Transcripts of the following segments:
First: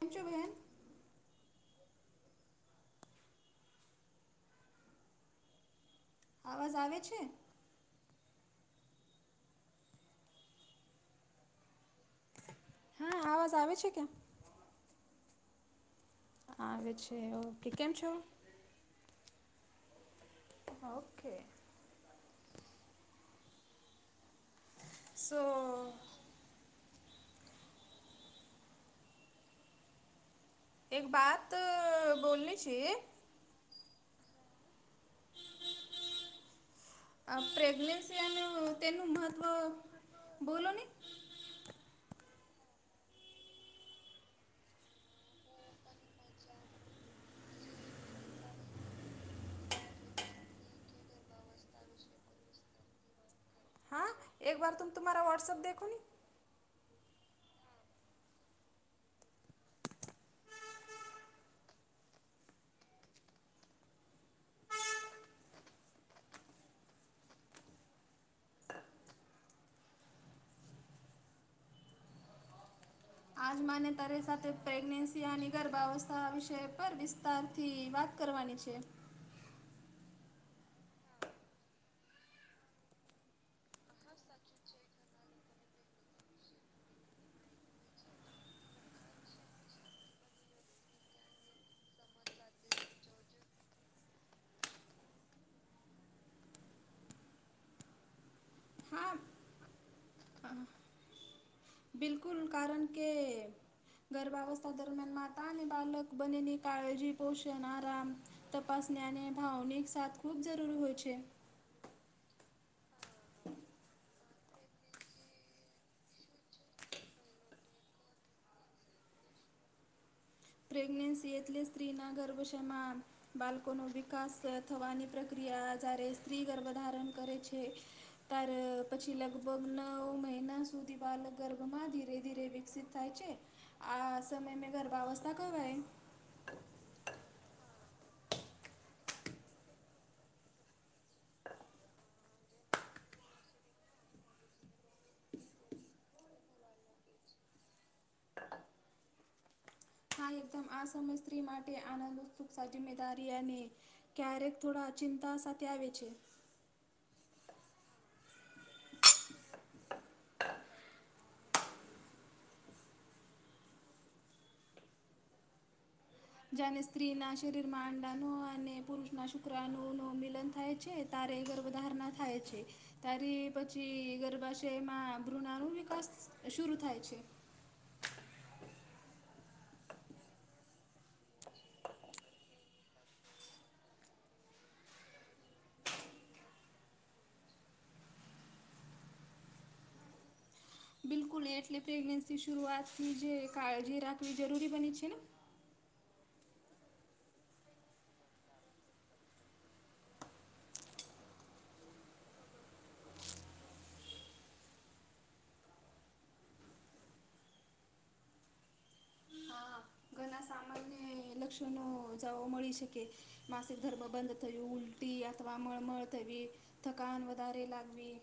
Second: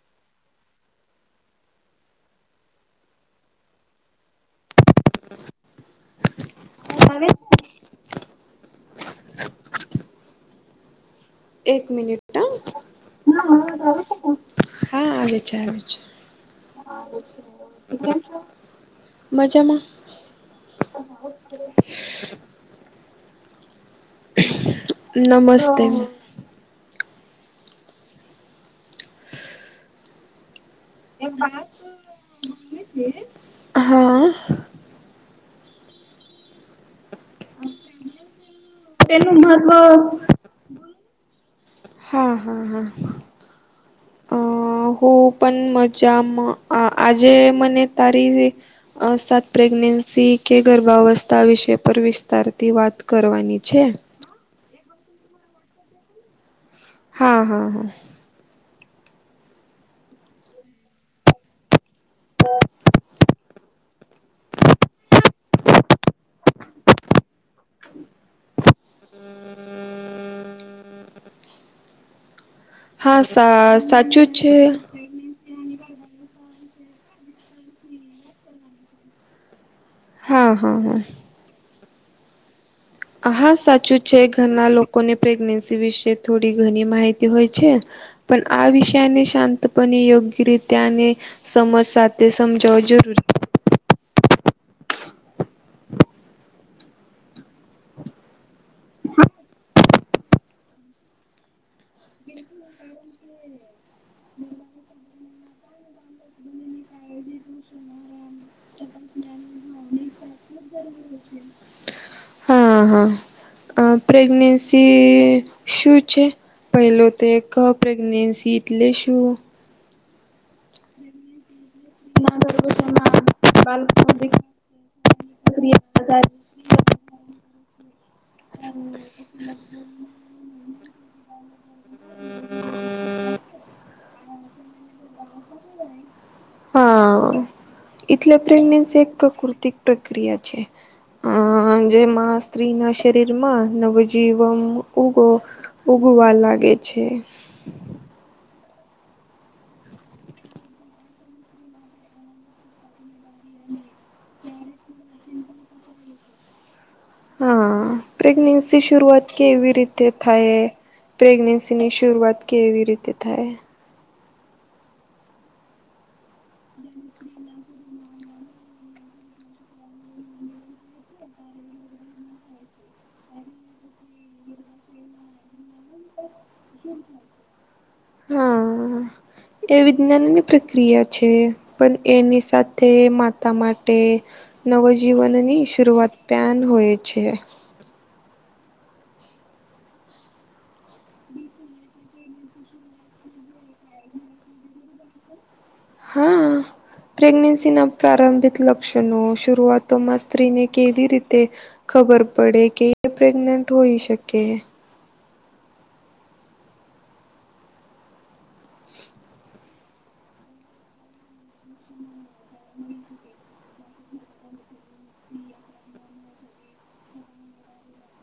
તમચ ભાઈન- - અવાજ આવે છે? એક મિનિટ હા આવાજ આવે છે કે આવે છે આવે છે. આવે છે ઓકે કેમ છો? મજામાં? હ ઓકે- - [inaudible] સો નમસ્તે- - એક બાત બોલની છે- - હા. પ્રેગ્નેન્સી અને તેનું મહત્વ બોલો ને? હા હા હા. હો પણ મજા આજે મને તારી- - અ સાત પ્રેગ્નેન્સી કે ગર્ભાવસ્થા વિષય પર વિસ્તારતી વાત કરવાની- - હા એક બર તુમે ત તમારા વોટ્સઅપ દખો ને? હા હા હા. હ- - [inaudible] આજમાને તારી સાચું છે સાથે પ્રેગ્નેન્સી- - ગર્ભાવસ્થા વિશે પર વિસ્તારથી વાત કરવાની છે હા હા હા- - હા સાચું છે ઘરના લોકોને પ્રેગનેન્સી વિશે થોડી ઘણી માહિતી હોય છે. પણ આ વિષયાને શાંતપણે યોગ્ય રીત્યાને- - સમજ સાથે સમજાવો જરૂરી? હ- - હા- - બિલકુલ કારણ કે ગર્ભાવસ્થા દરમિયાનમાં- - માતા અને બાલક બનેની કાળજી પોષણ આરામ તપાસનેને ભાવનિક સાથ- - ખૂબ જરૂરી હોય છે. હા હા પ્રેગ્નેન્સી શું છે? પહેલો તો એક પ્રેગનેન્સી એટલે શું? પ્રેગ્નેન્સી એટલે- - સ્ત્રીના ગર્ભશયમાં બાળકોનો વિકાસ થવાની પ્રક્રિયા જ્યારે- - સ્ત્રી ગર્ભ ધારણ કરે છે. ત્યારે પછી લગભગ નવ મહિના સુધી બાલ ગર્ભમાં ધીરે ધીરે વિકસિત થાય છે. આ સમય મે ગર્ભાવસ્થા કવાય. હા લે પ્રેરને એક પ્રાકૃતિક પ્રક્રિયા છે. અ જેમાં સ્ત્રી ના શરીર માં નવજીવન ઉગો- - ઉગવા લાગે છે. હા એકદમ આ સમય સ્ત્રી માટે આનંદ ઉત્સુકતા જિમ્મેદારી અને- - ક્યારેક થોડા ચિંતા સાથે આવે છે. હા પ્રેગનેન્સી શરૂઆત કેવી રીતે થાય? પ્રેગ્નન્સીની શરૂઆત કેવી રીતે થાય જાને સ્ત્રી ના શરીરમાં અંડાનો અને પુરુષ ના શુક્રરાણ ન મિલન થાય છે તારે ગર્ભધારણા થાય છે તારી પછી ગર્ભાશયમાં ભૂણાનું શરૂ થાય છે હા એ વિજ્ઞાન ની પ્રક્રિયા છે પણ એની સાથે માતા માટે નવજીવનની સુરઆત પ્યાન હોય છે. બિલકુલ એટલે પ્રેગ્નેન્સી શરૂઆતથી જે કાળજી રાખવી જરૂરી બની છે ને. હમ. પ્રેગ્નેન્સી ના પ્રારંભિક લક્ષણો શરૂઆતોમાં સ્ત્રીને કેવી રીતે ખબર પડે કે પ્રેગ્નેન્ટ હોઈ શકે. ઘના સામાન્ય લક્ષણો જાવા મળી શકે. માસિક ધર્મ બંધ થયું ઉલટી અથવા મમળ થવી. થકાન વધારે લાગવી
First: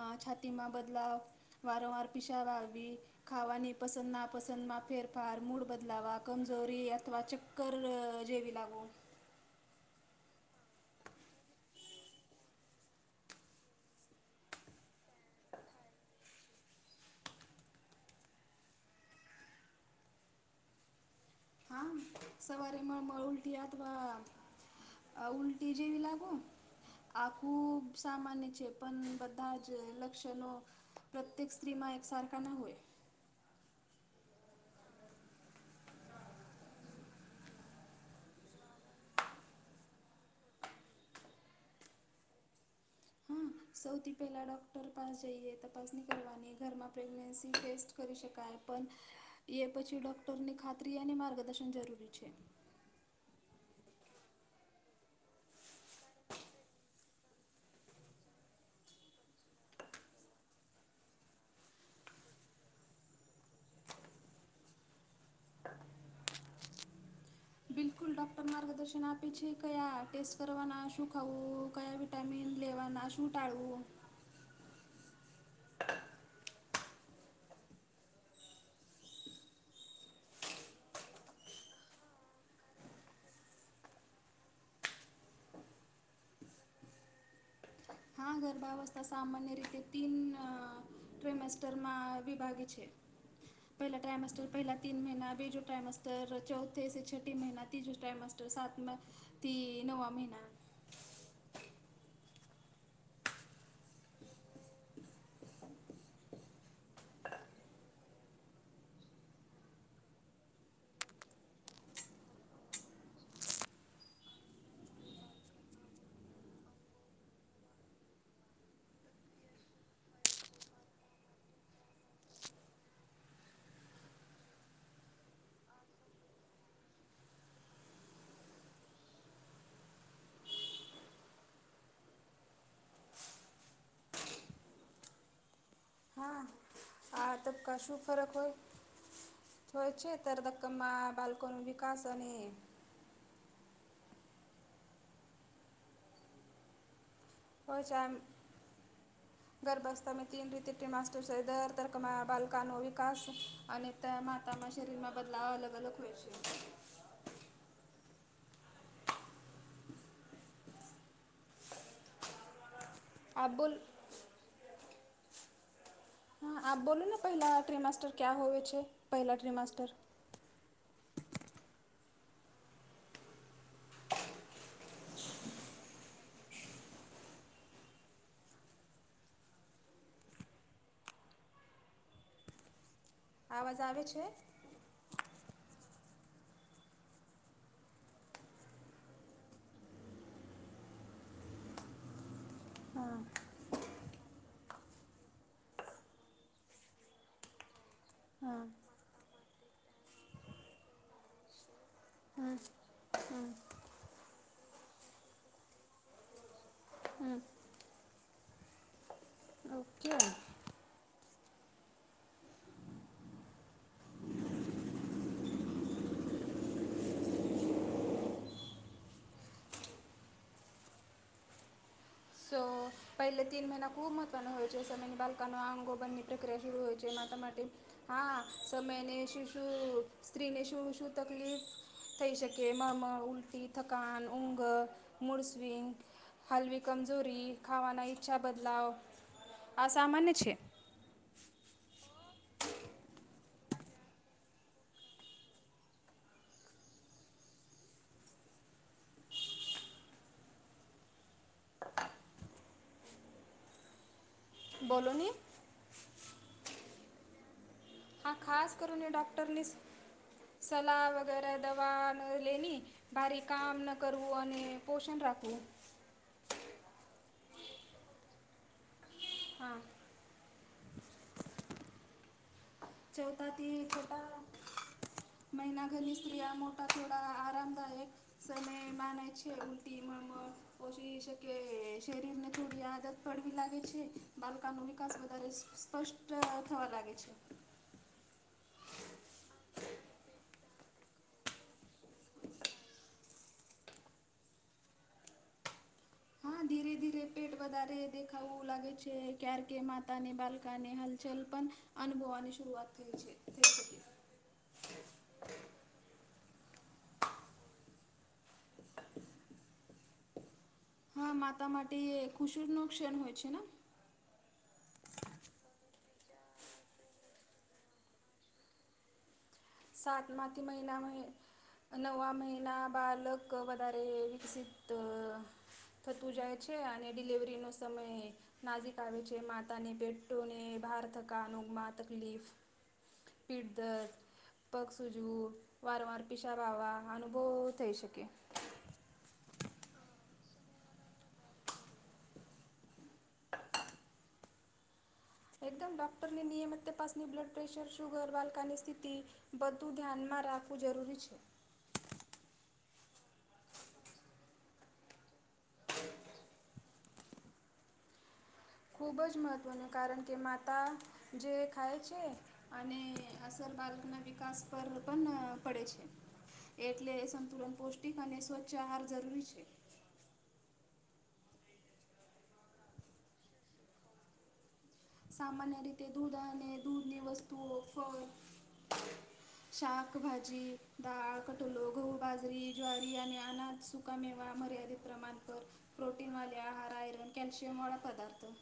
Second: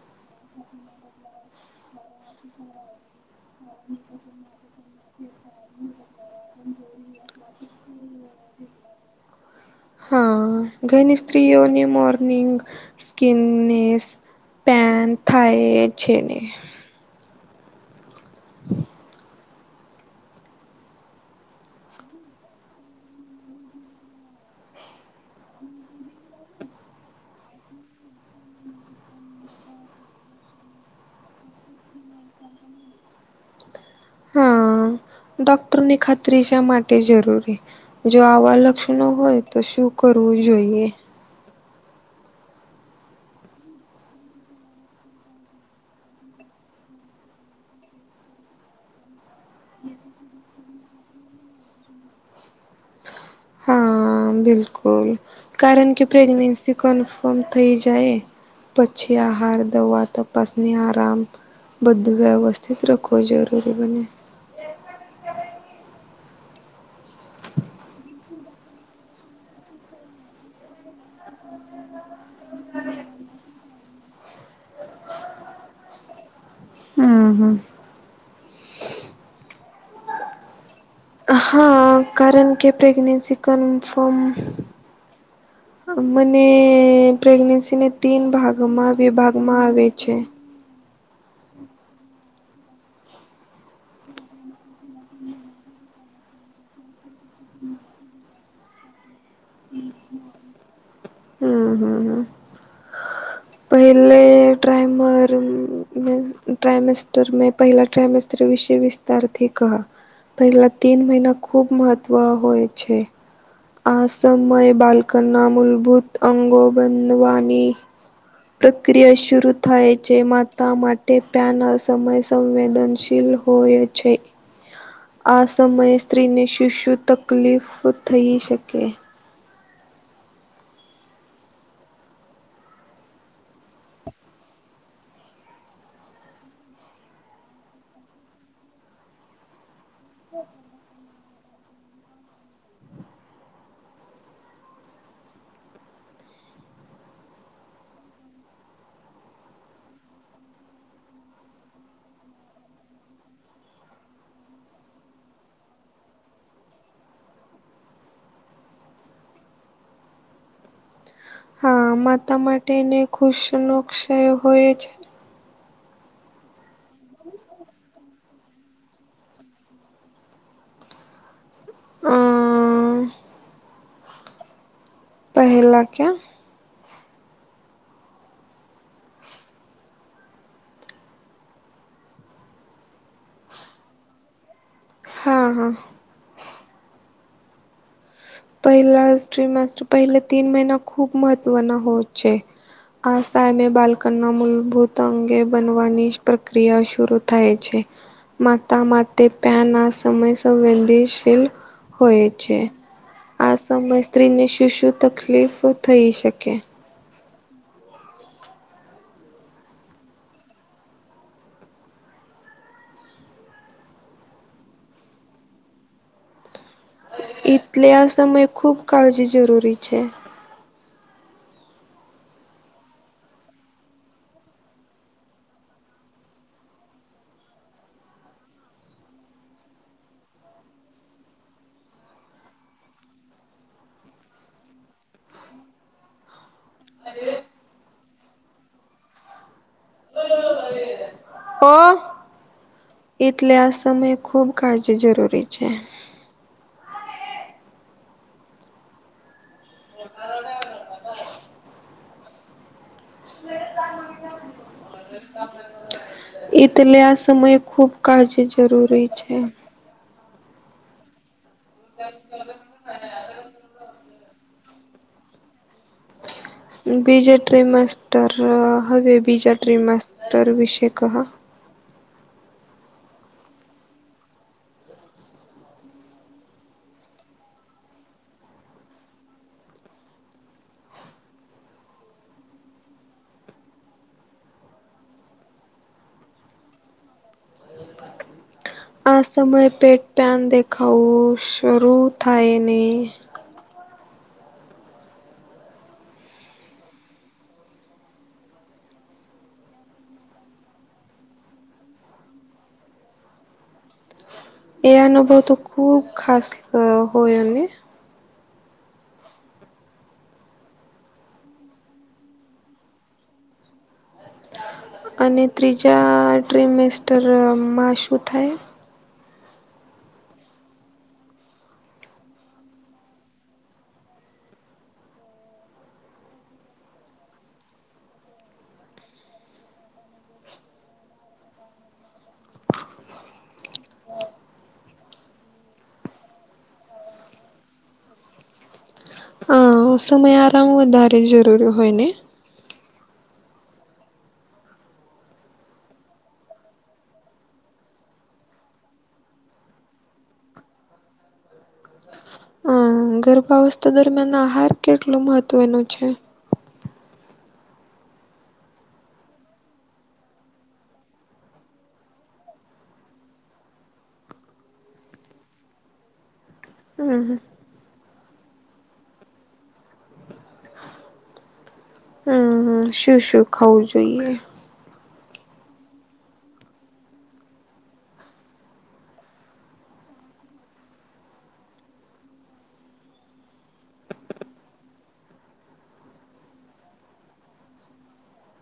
આ છાતીમાં બદલાવ વારંવાર પિશાબ આવવી ખાવાની પસંદ ના પસંદમાં ફેરફાર મૂળ બદલાવા કમજોરી અથવા ચક્કર જેવી લાગો હા ઘની સ્ત્રીઓની મોર્નિંગ સ્કીિનનેસ પેન થાય છે ને [inaudible] હા સવારે મળમળ ઉલટી આત વા આ ઉલટી જેવી લાગો આખું સામાન્ય છે પણ બધા જ લક્ષણો પ્રત્યેક સ્ત્રીમાં એકસારખા ના હોય. હા ડોક્ટરની ખાતરી શા માટે જરૂરી? જો આવા લક્ષણો હોય તો શું કરવું જોઈએ? હા સૌથી પહેલા ડોક્ટર પાસ જઈએ તપાસણી કરવાની ઘરમાં પ્રેગ્નેન્સી ટેસ્ટ કરી શકાય. પણ એ પછી ડોક્ટરની ખાતરી માર્ગદર્શન જરૂરી છે. હા બિલકુલ કારણ કે પ્રેગ્નેન્સી કન્ફર્મ થઈ જાય પછી આહાર દવા તપાસને આરામ બધું વ્યવસ્થિત રાખવું જરૂરી બને. [inaudible] બિલકુલ ડોક્ટર માર્ગદર્શન આપી છે કયા ટેસ્ટ કરવાના શું ખાવું કયા વિટામિન લેવાના શું ટાળવું? હમ હમ હા કારણ કે પ્રેગનેન્સી કન્ફર્મ અમને પ્રેગનેનસી ન હા ગર્ભાવસ્થા સામાન્ય રીતે તીન છે. ટેમેસ્ટરમાં વિભાગે છે. પહેલા ટાઈમસ્ટર પહેલા તીન મહિના બીજો ટાઈમસ્ટર ચોથથે સ છઠટી મહિના તીજો ટાઈમસ્ટર સાતમાં થી નવા મહિના હમ હમ હમ. પહેલે ડ્રમર મે ટ્રમેસ્ટર મે પહેલા ટ્રમેસ્ટર વિશે વિત તારથી ક પહેલા તીન મહિના ખૂબ મહત્વ હોય છે. આ સમયે બાલ્કનના મૂળભૂત અંગો બનવાની પ્રક્રિયા શરૂ થાય છે માતા માટે પ્યાન અ સમય સંવેદનશીલ હોય છે. આ સમયે સ્ત્રીને શું શું તકલીફ થઈ શકે? હા આ તબકા શું ફરક હોય હોય છે તર કમાં બાલ્કોનો વિકાસ અને પચ આમ [inaudible] ગર્ભવસ્થામાં તીન રી મા દર તરકમા બલકાનો વિકાસ અને ત માતામાં શરીરમાં બદલાવ અલગ અલગ હોય છે. હા માતા માટેને ખુશ આ નો બોલ ક્ષય હોય છે. હા આ બોલુંને પહેલા ટ્રિમાસ્ટર ક્યા હોવે છે પહેલા ટ્રિમાસ્ટર હમ. પહેલા કે આવાજ આવે છે. હા હા. પહેલા સ્ટ્રીમ માસ્ટર પહેલા તીન મહિના ખૂબ મહત્વના હોય છે. આ સામે બાલ્કનના મૂળભૂત અંગે બનવાની પ્રક્રિયા શરૂ થાય છે. માતા માથે [unintelligible] સમય સંવેદનશીલ હોય છે. આ સમયે સ્ત્રીને શું શું તકલીફ થઈ શકે. ઓકે એટલે આ સમયે ખૂબ કાળજી જરૂરી છે. સો પહેલે તીન મહિના ખૂબ મહત્વનો હોય છે સમયની બાલકા અંગોબરની પ્રક્રિયા શરૂ હોય છે માતા માટે. હા સમયને શું શું સ્ત્રીને શું શું તકલીફ થઈ શકે મમ ઉલટી થકાન ઊંઘ મુળસ્વિંગ હલ્વી કમજોરી ખાવાના ઈચ્છા બદલાવ આ સામાન્ય છે. ઓ એટલે આ સમયે ખૂબ કાળજી જરૂરી છે. બોલો ની. એટલે આ સમયે ખુબ હા કાળજી ખાસ જરૂરી કરીને છે. ડૉક્ટરની સલાહ વગેર દવા ન લેની બારી કામ ન કરવું અને પોષણ રાખવું. બીજા ટ્રી માસ્ટર હવે બીજા હા ટ્રી માસ્ટર વિશે કહા. ચથાથી છોટા મહિના ઘરની સ્ત્રીિયા મોટા થોડા આરામદાયક સમય માના છે ઉલટી [unintelligible] ઓછી શકે શરીર ને થોડી આદત પડવી લાગે છે બાલકા નો નિકાસ વધારે સ સ્પષ્ટ થવા લાગે છે. આ સમયે પેટન દેખાવું શરૂ થાય ને હા ધીરે ધીરે પેટ વધારે દેખાવવું લાગે છે કારકે માતા ને બાલકા ને હલચલ પણ અનુભવવાની શરૂઆત થઈ છે થકી શકે. એ અનુભવ તો ખુબ ખાસ હોય અને હા માતા માટે ખુસૂર નો શેના હોય છે ના. અને ત્રીજા ટ્રીમેસ્ટરમાં શું થાય. સાતમાંથી મહિના મે નવા મહિના બાળક વધારે વિકસિત થતું જાય છે અને ડિલિવરીનો સમય નાજીક આવે છે માતાને બેટોને બાર થકાનો માં તકલીફ. પીડધર પગ સૂજવું વારંવાર પિશાબ આવા અનુભવ થઈ શકે. હા સમય આરામ વધારે જરૂરી હોય ને. [inaudible] એકદમ ડોક્ટરની નિયમિત તપાસની બ્લડ પ્રેશર શુગર બાલકાની સ્થિતિ બધું ધ્યાનમાં રાખવું જરૂરી છે. અ ગર્ભાવસ્થા દરમિયાન આહાર કેટલો મહત્વનો છે. ખૂબ જ મહત્ત્વનું કારણ કે માતા જે ખાય છે. અને અસર બાળકના વિકાસ પર પણ પડે છે. હમ એટલે હમ સંતુલન પૌષ્ટિક અને સ્વચ્છ આહાર જરૂરી છે. હમ્મ હામ શું શું ખાવું જોઈએ. સામાન્ય રીતે દૂધ અને દૂધની વસ્તુઓ ફળ [inaudible] શાકભાજી દાળ કટોલો ઘઉ બાજરી જ્વારી અને અનાજ સુ ક મેવા મર્યાદિત પ્રમાણ પર પ્રોટીન વાળી આહાર આયરન કૅલ્શિયમ વાળા પદાર્થો.